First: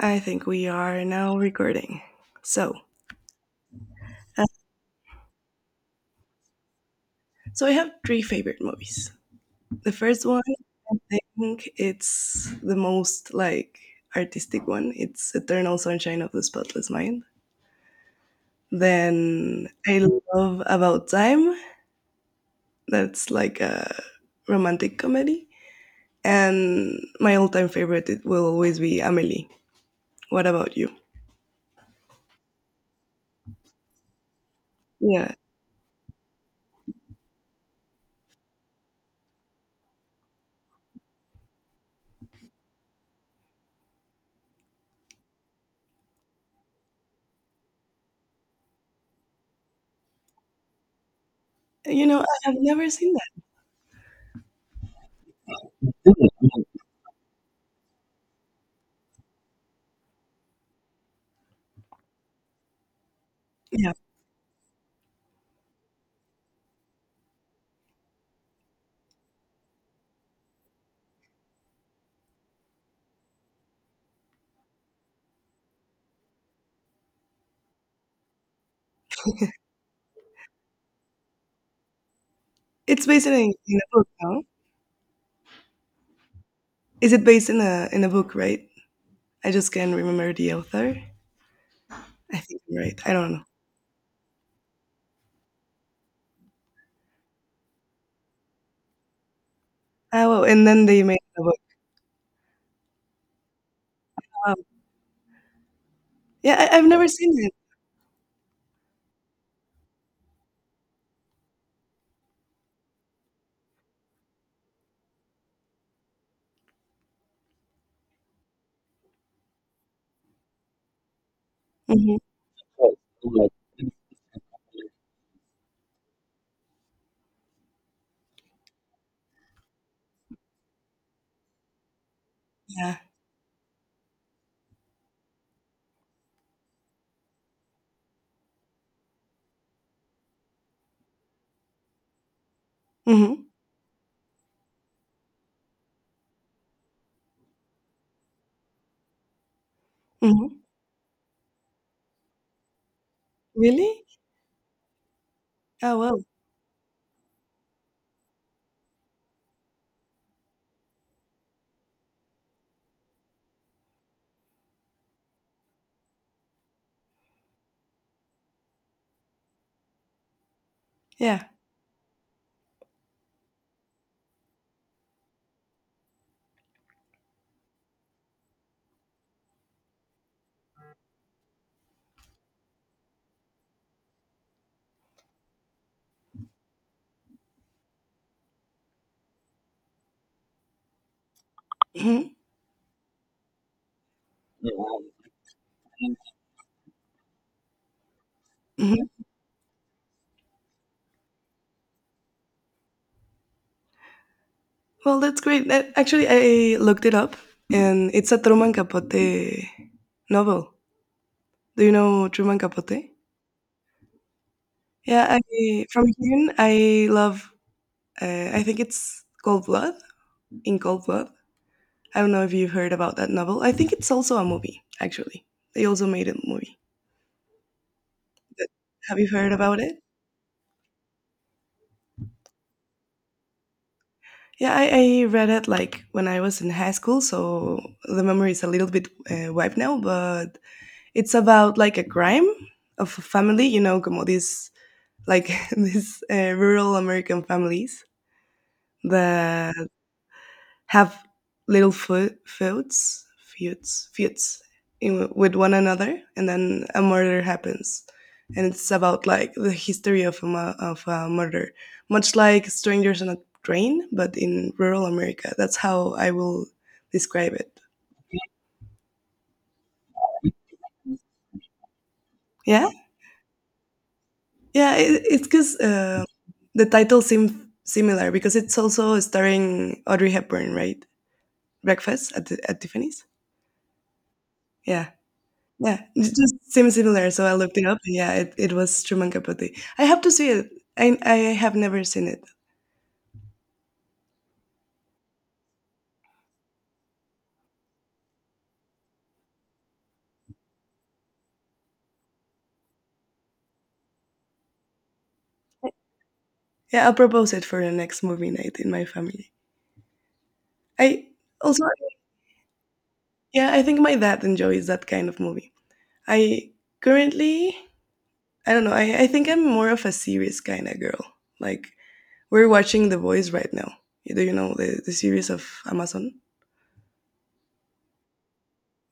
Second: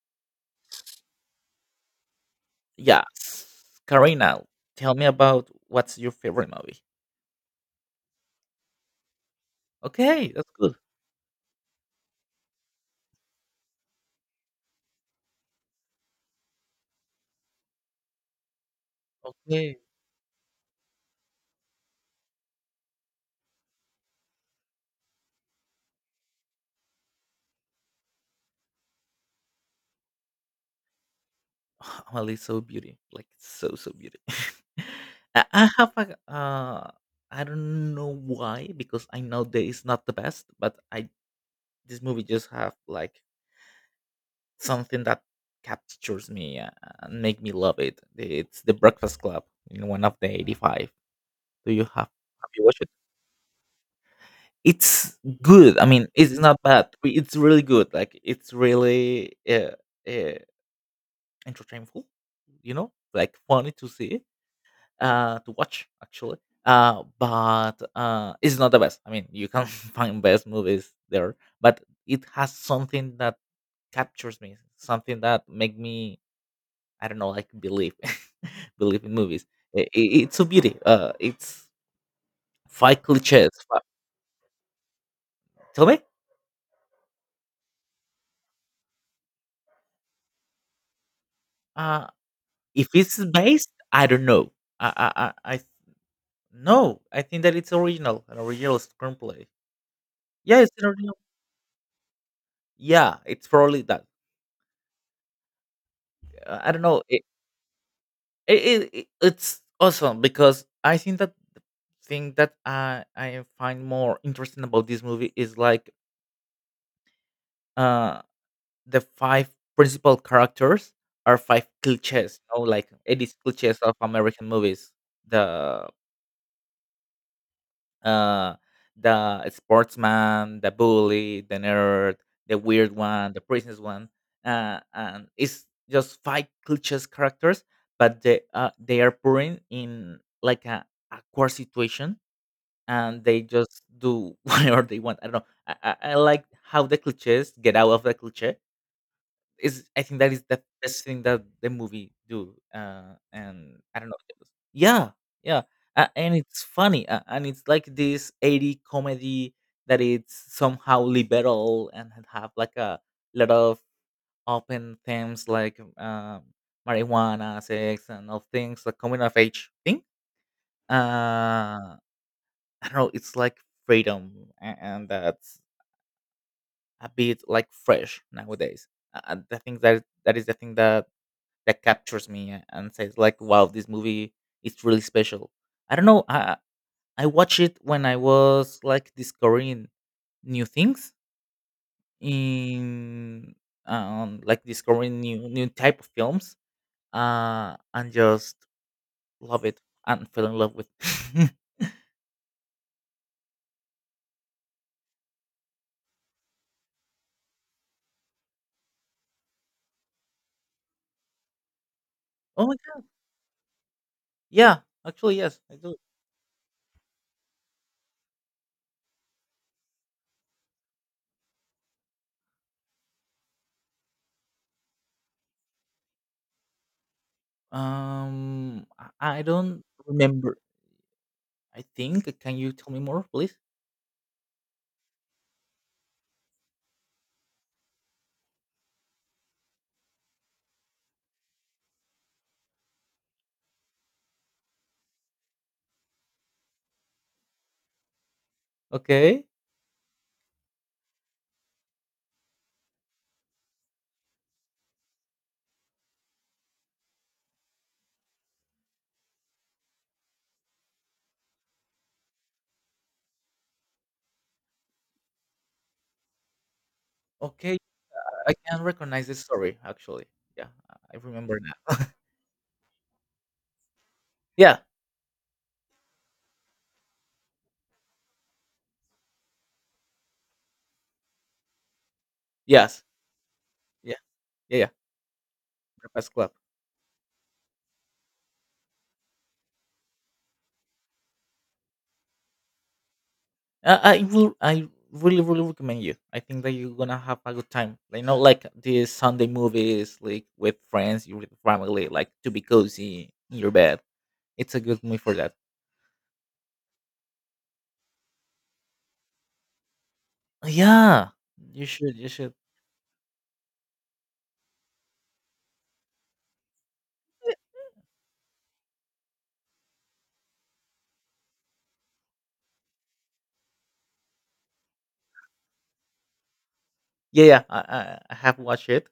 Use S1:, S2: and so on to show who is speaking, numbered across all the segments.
S1: I think we are now recording. So,
S2: Yes. Karina,
S1: uh,
S2: tell me about what's your favorite movie.
S1: so I have three favorite movies. The first
S2: Okay,
S1: one,
S2: that's good.
S1: I think it's the most like artistic one. It's Eternal Sunshine of the Spotless Mind. Then
S2: Okay.
S1: I love About Time. That's like a romantic comedy. And my all-time favorite it will always be Amelie. What about you?
S2: Amelie so beauty. Like so beauty.
S1: Yeah,
S2: I have a uh I don't know why, because I know that it's not the best, but I this movie just have like something that captures me and make me love it. It's the Breakfast Club in one of the eighty five. Do you
S1: you
S2: have
S1: know I
S2: have
S1: have
S2: you watched
S1: never
S2: it?
S1: seen that.
S2: It's good. I mean, it's not bad. It's really good. Like it's really uh, entertainful. You know, like funny to
S1: Yeah,
S2: see, to watch actually. But it's not the best. I mean, you can find best movies there, but it has something that captures me, something that make me, I don't know, like believe, believe in movies. I i- it's a beauty. It's five
S1: it's based in a,
S2: cliches.
S1: in a book. No?
S2: Tell me.
S1: Is it based in a book? Right? I just can't remember the author.
S2: Uh.
S1: I think I'm
S2: If
S1: right. I
S2: it's
S1: don't know.
S2: based, I don't know. I I I No. I think that it's original, an original screenplay.
S1: Oh, well.
S2: Yeah,
S1: And
S2: it's an
S1: then they
S2: original.
S1: made a book.
S2: Yeah, it's probably that.
S1: Wow. Yeah,
S2: I
S1: I,
S2: don't
S1: I've
S2: know.
S1: never seen it.
S2: It, it's awesome because I think that thing that I find more interesting about this movie is like uh the five principal characters are five
S1: Hmm.
S2: cliches. You know, like it is cliches of American movies. The Uh, the sportsman, the bully, the nerd, the weird
S1: Yeah.
S2: one, the princess one, and it's just five cliches characters, but they are putting in like a awkward situation, and
S1: Hmm.
S2: they just do whatever they want. I don't know. I like how the cliches get out of the cliche is I think that is
S1: Hmm.
S2: the best thing that the movie do, and I
S1: Really?
S2: don't know if it was. Yeah, yeah,
S1: Oh,
S2: a
S1: well.
S2: and it's funny, a and it's like this 80 comedy that it's somehow liberal and had have like a lot of open themes like, marijuana, sex, and all things, like coming of age thing.
S1: Yeah.
S2: Uh, I don't know, it's like freedom, a and that's a bit, like, fresh nowadays. I think that is the thing that that captures me and says like, "Wow, this movie is really special." I don't know. I watched it when I was like discovering new things
S1: Hmm.
S2: in like discovering new type of films and just
S1: Hmm.
S2: love it and fell in love with.
S1: Well, that's great. Actually, I looked it up, and it's a Truman Capote novel. Do you know Truman
S2: Oh my god,
S1: Capote?
S2: yeah,
S1: Yeah,
S2: actually yes I
S1: I,
S2: do.
S1: from him, I love. I think it's Cold Blood. In Cold Blood, I don't know if you've heard about that novel. I think it's also a movie. Actually, they also made a movie.
S2: um
S1: Have you
S2: I
S1: heard about
S2: don't
S1: it?
S2: remember. I think can you tell me more please.
S1: Yeah, I read it like when I was in high school, so the memory is a little bit wiped now, but it's about like a crime of a family, como this, like these rural American families
S2: Okay.
S1: that have little foot feuds, with one another, and then a murder happens, and it's about like the history of a murder, much like Strangers on a Train, but in rural America. That's how I will describe
S2: Okay,
S1: it.
S2: I can recognize this story actually. Yeah, I remember now.
S1: Yeah,
S2: Yeah.
S1: yeah, it's because the title seems similar because it's also starring Audrey Hepburn, right? Breakfast at at
S2: Yes.
S1: Tiffany's.
S2: Yeah. Yeah. Yeah.
S1: Yeah. Yeah, it's
S2: Breakfast Club.
S1: just seems similar. So I looked it up. Yeah, it was Truman Capote. I have to see it. I have never seen it.
S2: I will. I really, really recommend you. I think that you're gonna have a good time. Like, not like these Sunday movies, like with friends, you with family, like to be cozy in your bed. It's a good movie for that.
S1: Yeah, I'll propose it for the next movie night in my family. I
S2: Yeah.
S1: also
S2: You should. You should.
S1: Yeah, I think my dad enjoys that kind of movie. I currently I don't know, I think I'm more of a series kind of girl. Like we're watching The Boys right now. Do you know the series of Amazon?
S2: Yeah. Yeah. I have watched it.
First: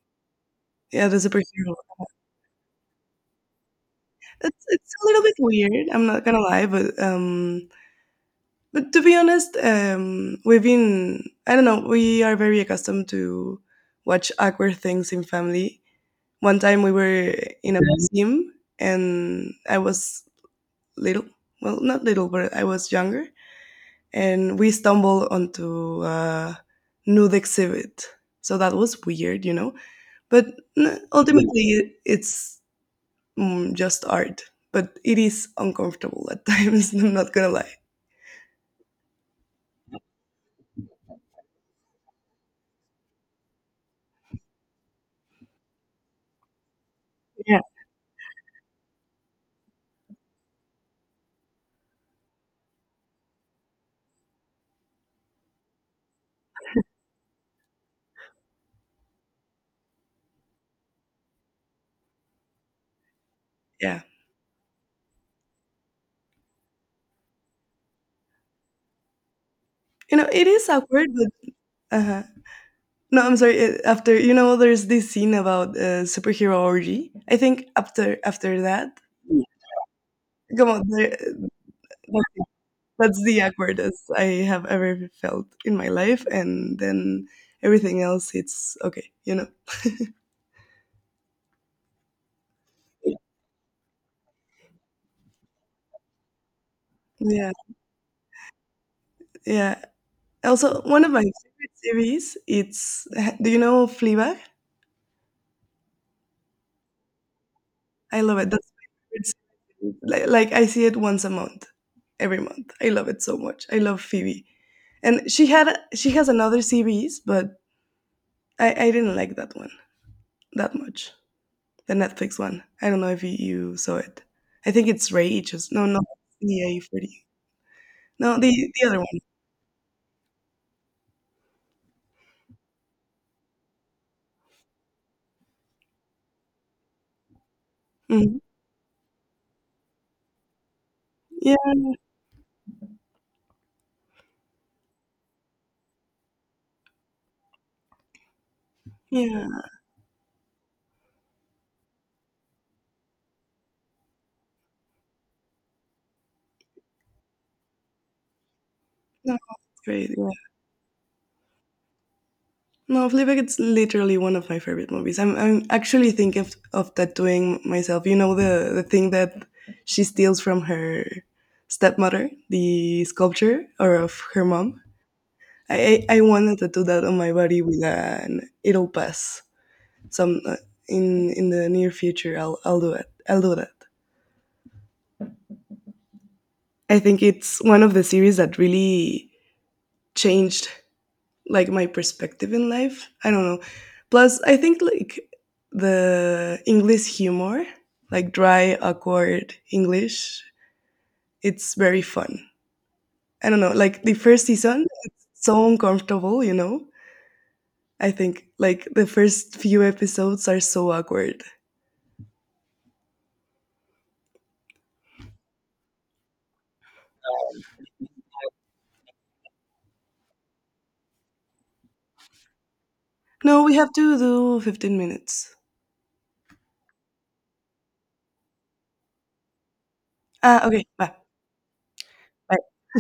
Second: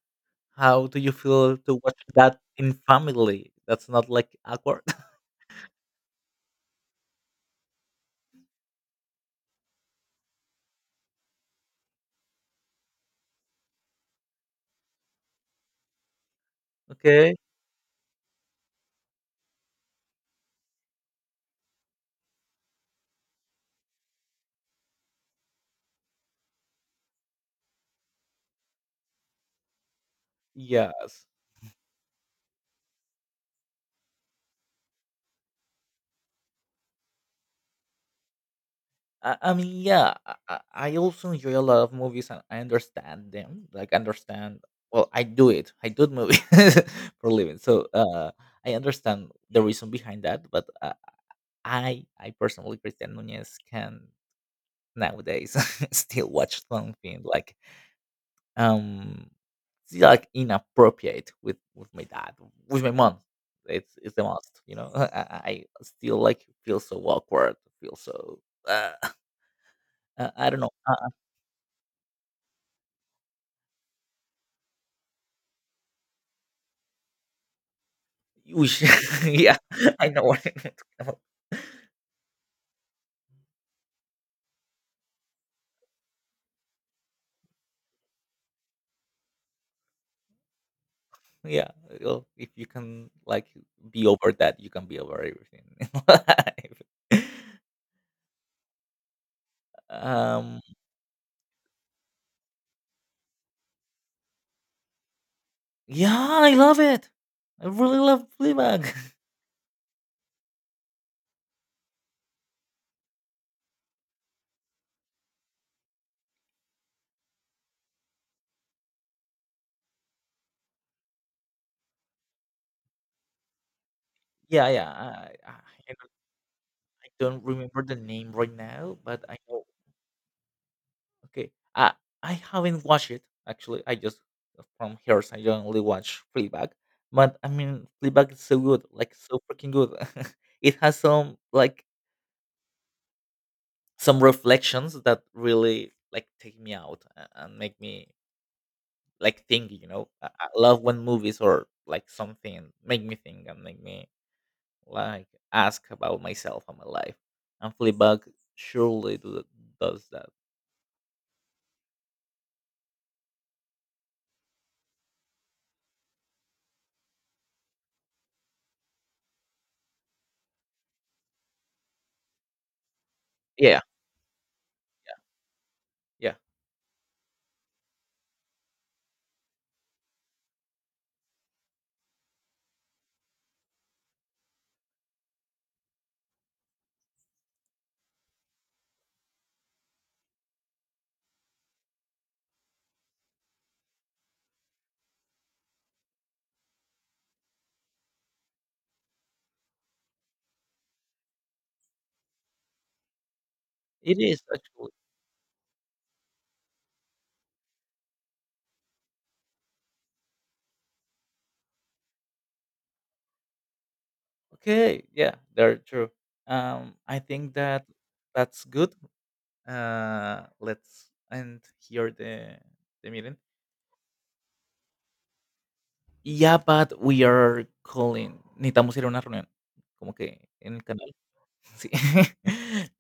S2: How do
S1: Yeah,
S2: you
S1: the
S2: feel
S1: superhero
S2: to watch that in family? That's not like
S1: It's
S2: awkward.
S1: it's a little bit weird. I'm not gonna lie, but to be honest, we've been I don't know. We are very accustomed to watch awkward things in family. One time we
S2: Okay.
S1: were in a, yeah, museum, and I was little. Well, not little, but I was younger, and we stumbled onto a nude exhibit. So that was weird. But
S2: Yes.
S1: ultimately, it's just art, but it is uncomfortable at times. I'm not gonna lie.
S2: I mean, yeah, I also enjoy a lot of movies and I understand them. Like, understand, well, I do it. I do movies for a living.
S1: Yeah.
S2: So I understand the reason behind that. But I personally, Christian Nunez, can nowadays still watch something like, um, it's like inappropriate with my dad, with my mom.
S1: Yeah,
S2: It's the most, you know, I still like feel so awkward, feel so, uh,
S1: you know,
S2: I
S1: it
S2: I don't
S1: is
S2: know.
S1: awkward, but. Uh-huh. No, I'm sorry. After there's this scene about superhero orgy. I think after
S2: We should
S1: that, yeah,
S2: yeah, I know what you're
S1: come
S2: talking
S1: on, there,
S2: about.
S1: that- that's the awkwardest I have ever felt in my life, and then everything else, it's okay.
S2: Yeah, well, if you can like be over that, you can be over everything in life.
S1: Yeah, yeah.
S2: Um,
S1: Also, one of my favorite series. It's do you know Fleabag?
S2: yeah, I love it. I really
S1: I
S2: love
S1: love it. That's
S2: Fleabag.
S1: my favorite series. Like I see it once a month, every month. I love it so much. I love Phoebe, and she has another series, but I didn't like that one that much. The Netflix one. I don't know if you saw it.
S2: Yeah,
S1: I think
S2: yeah.
S1: it's
S2: I,
S1: Rachels. No,
S2: I don't
S1: no, EA 40.
S2: remember the name
S1: No, the
S2: right
S1: the
S2: now,
S1: other one.
S2: but I know. Okay, I haven't watched it actually. I just from hers. I only watch Fleabag, but I mean Fleabag
S1: Mhm.
S2: is so good, like so freaking good. It has some
S1: Yeah,
S2: like some reflections that really like take me out and make me like
S1: yeah.
S2: think. You know I love when movies or like something make me think and make me like ask about myself and my life, and fleabag surely
S1: No,
S2: do,
S1: it's
S2: does that.
S1: great. No, Fleabag, it's literally one of my favorite movies. I'm actually thinking of tattooing myself. You know the thing that she steals from her stepmother, the sculpture,
S2: Yeah.
S1: or of her mom. I
S2: Yeah,
S1: wanted to do that on my body with an it'll pass some in the near future. I'll do it. I'll do that. I think it's one of the series that really changed like my perspective in life. I don't know. Plus, I think like the English humor, like dry, awkward English, it's very fun. I don't know. Like the
S2: it is
S1: first season,
S2: actually.
S1: it's so uncomfortable, you know? I think like the first few episodes are so awkward.
S2: Okay, yeah, they're true. Um, I think that that's good. Uh, let's end here the meeting.
S1: No, we have to do 15 minutes.
S2: Yeah, but we are calling. Necesitamos ir a una reunión, como que
S1: Ah,
S2: en el
S1: okay.
S2: canal.
S1: Bye.
S2: Sí.